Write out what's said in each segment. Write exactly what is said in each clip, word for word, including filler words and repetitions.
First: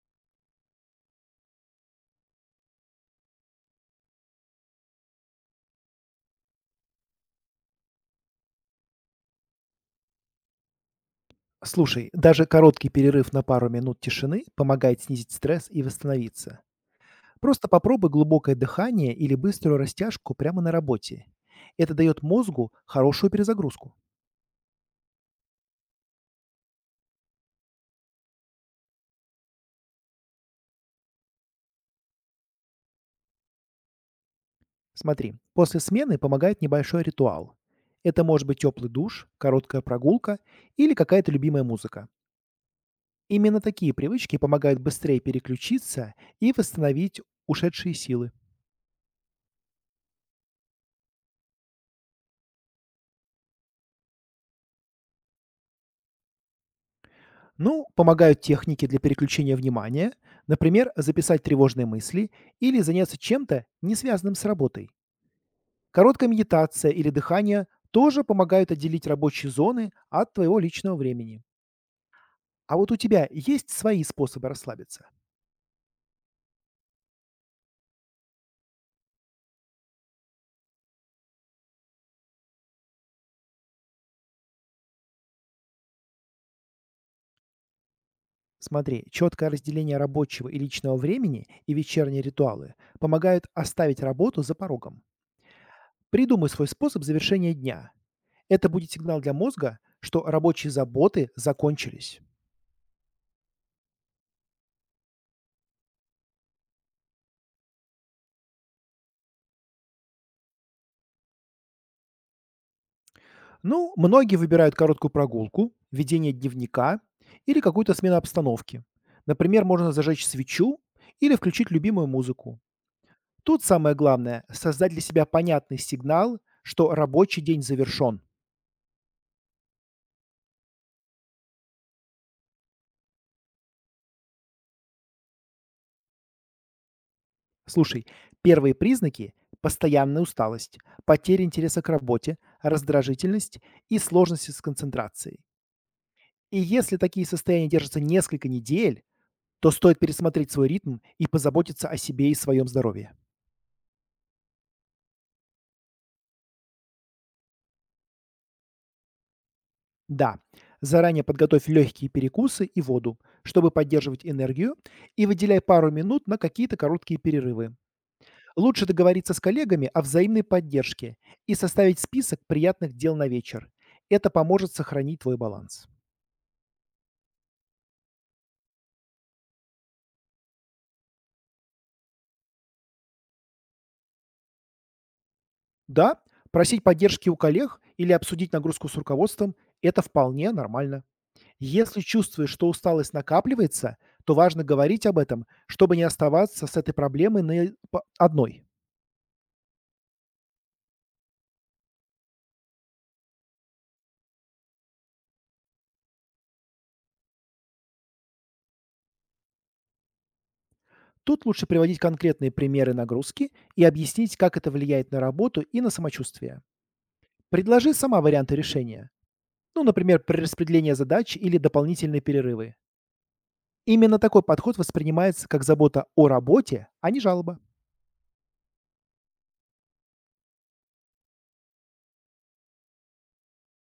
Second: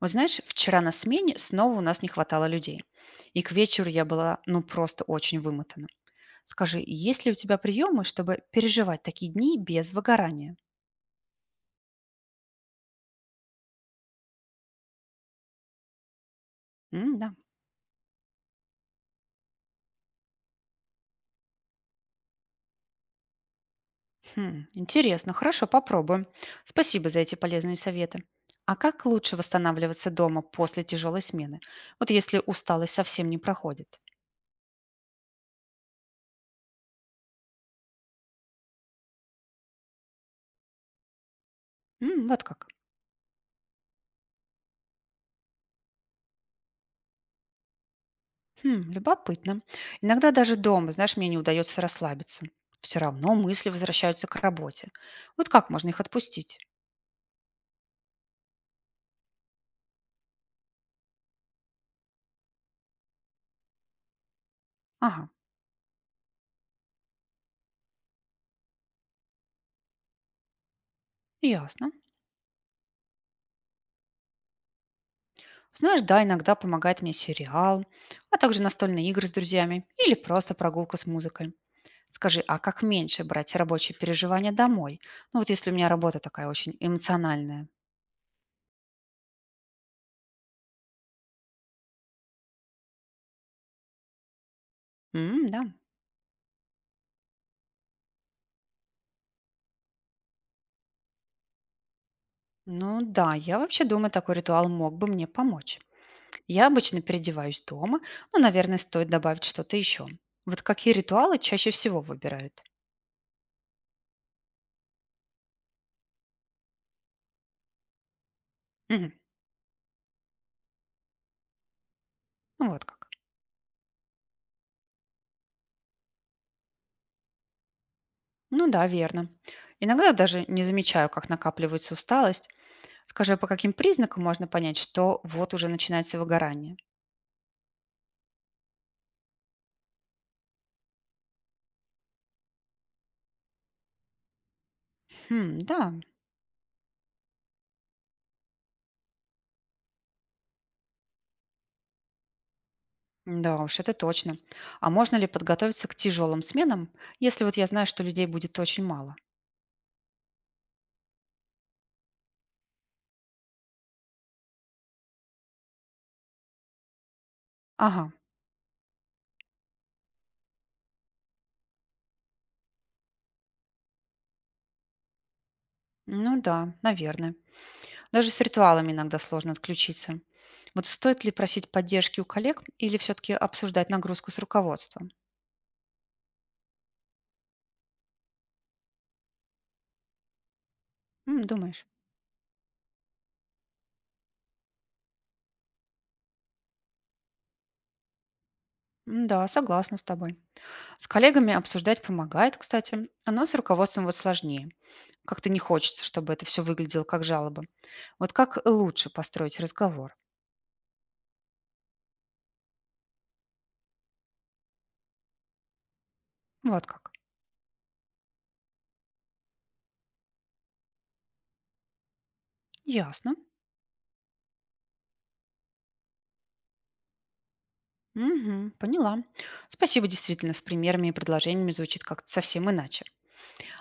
Вот знаешь, вчера на смене снова у нас не хватало людей. И к вечеру я была, ну, просто очень вымотана. Скажи, есть ли у тебя приемы, чтобы переживать такие дни без выгорания? Слушай, даже короткий перерыв на пару минут тишины помогает снизить стресс и восстановиться. М, да. Просто попробуй глубокое дыхание или быструю растяжку прямо на работе. Это дает мозгу хорошую перезагрузку. Хм, интересно, хорошо, попробуем. Спасибо за эти полезные советы. А как лучше восстанавливаться дома после тяжелой смены? Вот если усталость совсем не проходит. Смотри, после смены помогает небольшой ритуал. Это может быть теплый душ, короткая прогулка или какая-то любимая музыка. М, вот как. Именно такие привычки помогают быстрее переключиться и восстановить ушедшие силы. Хм, любопытно. Иногда даже дома, знаешь, мне не удается расслабиться. Все равно мысли возвращаются к работе. Вот как можно их отпустить? Ну, помогают техники для переключения внимания, например, записать тревожные мысли или заняться чем-то, не связанным с работой. Ага, Короткая медитация или дыхание тоже помогают отделить рабочие зоны от твоего личного времени. ясно. А вот у тебя есть свои способы расслабиться? Знаешь, да, иногда помогает мне сериал, а также настольные игры с друзьями или просто прогулка с музыкой. Скажи, а как меньше брать рабочие переживания домой? Ну вот если у меня работа такая очень эмоциональная. Смотри, четкое разделение рабочего и личного времени и вечерние ритуалы помогают оставить работу за порогом. М, да. Придумай свой способ завершения дня. Это будет сигнал для мозга, что рабочие заботы закончились. Ну да, я вообще думаю, такой ритуал мог бы мне помочь. Я обычно переодеваюсь дома, но, наверное, стоит добавить что-то еще. Вот какие ритуалы чаще всего выбирают? Ну, многие выбирают короткую прогулку, ведение дневника или какую-то смену обстановки. Мгм. Например, можно зажечь свечу или включить любимую музыку. Ну вот как. Тут самое главное– создать для себя понятный сигнал, что рабочий день завершен. Ну да, верно. Иногда даже не замечаю, как накапливается усталость. Скажи, а по каким признакам можно понять, что вот уже начинается выгорание? Слушай, первые признаки– постоянная усталость, потеря интереса к работе, раздражительность и сложности с концентрацией. Хм, да, И если такие состояния держатся несколько недель, то стоит пересмотреть свой ритм и позаботиться о себе и своем здоровье. да уж, это точно. А можно ли подготовиться к тяжелым сменам, если вот я знаю, что людей будет очень мало? Да, заранее подготовь легкие перекусы и воду, чтобы поддерживать энергию, и выделяй пару минут на какие-то короткие перерывы. Ага, Лучше договориться с коллегами о взаимной поддержке и составить список приятных дел на вечер. Это поможет сохранить твой баланс. ну да, наверное. Даже с ритуалами иногда сложно отключиться. Вот стоит ли просить поддержки у коллег или все-таки обсуждать нагрузку с руководством? Да, просить поддержки у коллег или обсудить нагрузку с руководством– это вполне нормально. М, думаешь? Если чувствуешь, что усталость накапливается, то важно говорить об этом, чтобы не оставаться с этой проблемой на по- одной. М, да, согласна с тобой. С коллегами обсуждать помогает, кстати, а но с руководством вот сложнее. Как-то не хочется, чтобы это все выглядело как жалоба. Вот как лучше построить разговор? Тут лучше приводить конкретные примеры нагрузки и объяснить, как это влияет на работу и на самочувствие. Вот как. Предложи сама варианты решения. Ну, например, перераспределение задач или дополнительные перерывы. Ясно. Именно такой подход воспринимается как забота о работе, а не жалоба. Мгм, поняла. Спасибо, действительно, с примерами и предложениями звучит как-то совсем иначе.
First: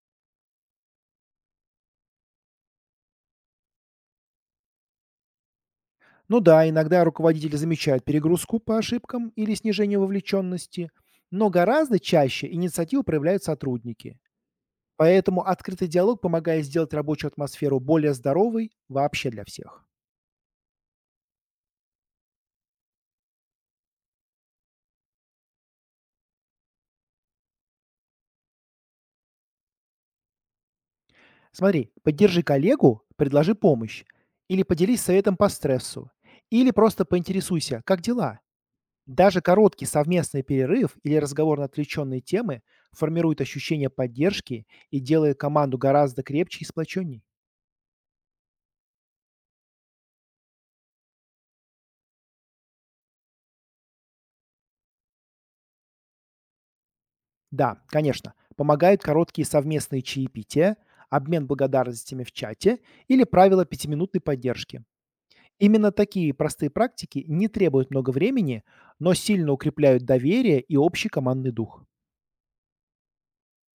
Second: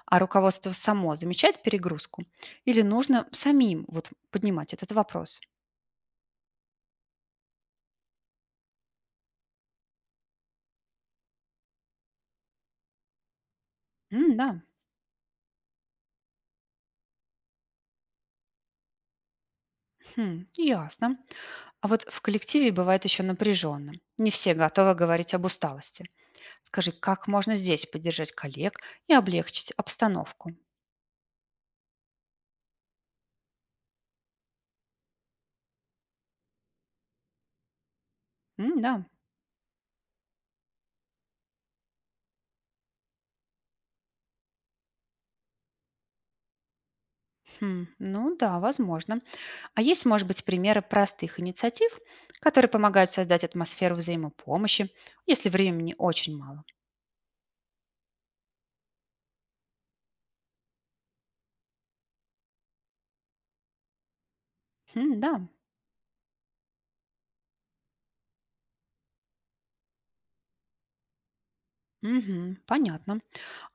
А руководство само замечает перегрузку? Или нужно самим вот поднимать этот вопрос? Ну да, иногда руководители замечают перегрузку по ошибкам или снижение вовлеченности, но гораздо чаще инициативу проявляют сотрудники. М, да. Поэтому открытый диалог помогает сделать рабочую атмосферу более здоровой вообще для всех. Хм, ясно. А вот в коллективе бывает еще напряженно. Не все готовы говорить об усталости. Скажи, как можно здесь поддержать коллег и облегчить обстановку? Смотри, поддержи коллегу, предложи помощь. Или поделись советом по стрессу. Или просто поинтересуйся, как дела. М, да. Даже короткий совместный перерыв или разговор на отвлеченные темы формирует ощущение поддержки и делает команду гораздо крепче и сплоченней. Хм, ну да, возможно. А есть, может быть, примеры простых инициатив, которые помогают создать атмосферу взаимопомощи, если времени очень мало? Да, конечно, помогают короткие совместные чаепития, обмен благодарностями в чате или правила пятиминутной поддержки. М, да. Именно такие простые практики не требуют много времени, но сильно укрепляют доверие и общий командный дух. Мгм, понятно.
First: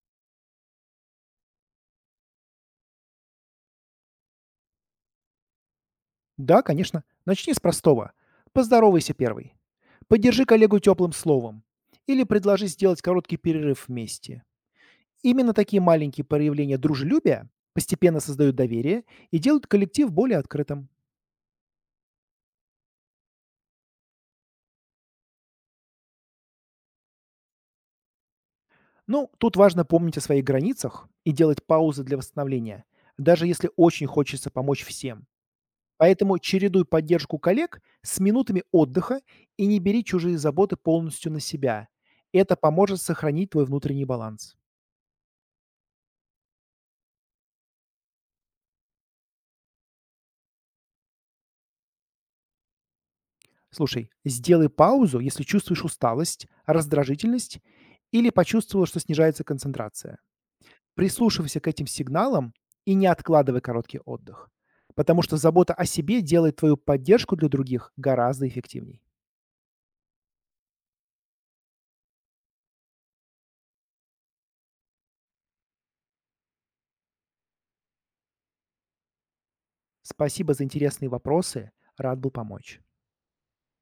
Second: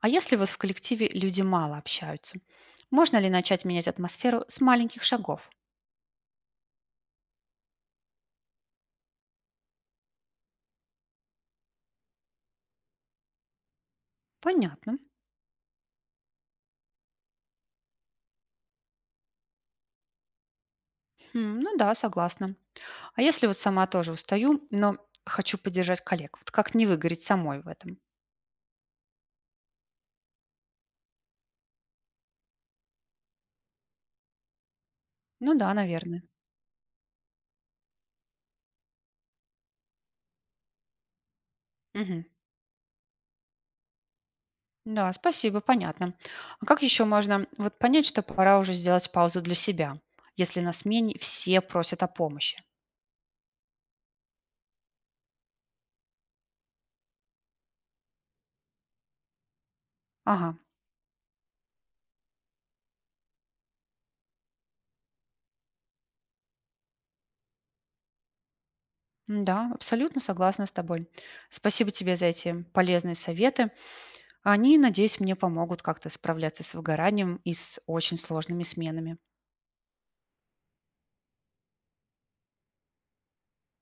А если вот в коллективе люди мало общаются, можно ли начать менять атмосферу с маленьких шагов? Да, конечно. Начни с простого. Поздоровайся первой. Поддержи коллегу теплым словом. Или предложи сделать короткий перерыв вместе. Понятно. Именно такие маленькие проявления дружелюбия постепенно создают доверие и делают коллектив более открытым. Хм, ну да, согласна. А если вот сама тоже устаю, но хочу поддержать коллег, вот как не выгореть самой в этом? Ну, тут важно помнить о своих границах и делать паузы для восстановления, даже если очень хочется помочь всем. Ну да, наверное. Поэтому чередуй поддержку коллег с минутами отдыха и не бери чужие заботы полностью на себя. Мгм. Это поможет сохранить твой внутренний баланс. Да, спасибо, понятно. А как еще можно вот понять, что пора уже сделать паузу для себя, если на смене все просят о помощи? Слушай, сделай паузу, если чувствуешь усталость, раздражительность или почувствовал, что снижается концентрация. Ага. Прислушивайся к этим сигналам и не откладывай короткий отдых, потому что забота о себе делает твою поддержку для других гораздо эффективней. М, да, абсолютно согласна с тобой. Спасибо тебе за эти полезные советы. Они, надеюсь, мне помогут как-то справляться с выгоранием и с очень сложными сменами. Спасибо за интересные вопросы, рад был помочь.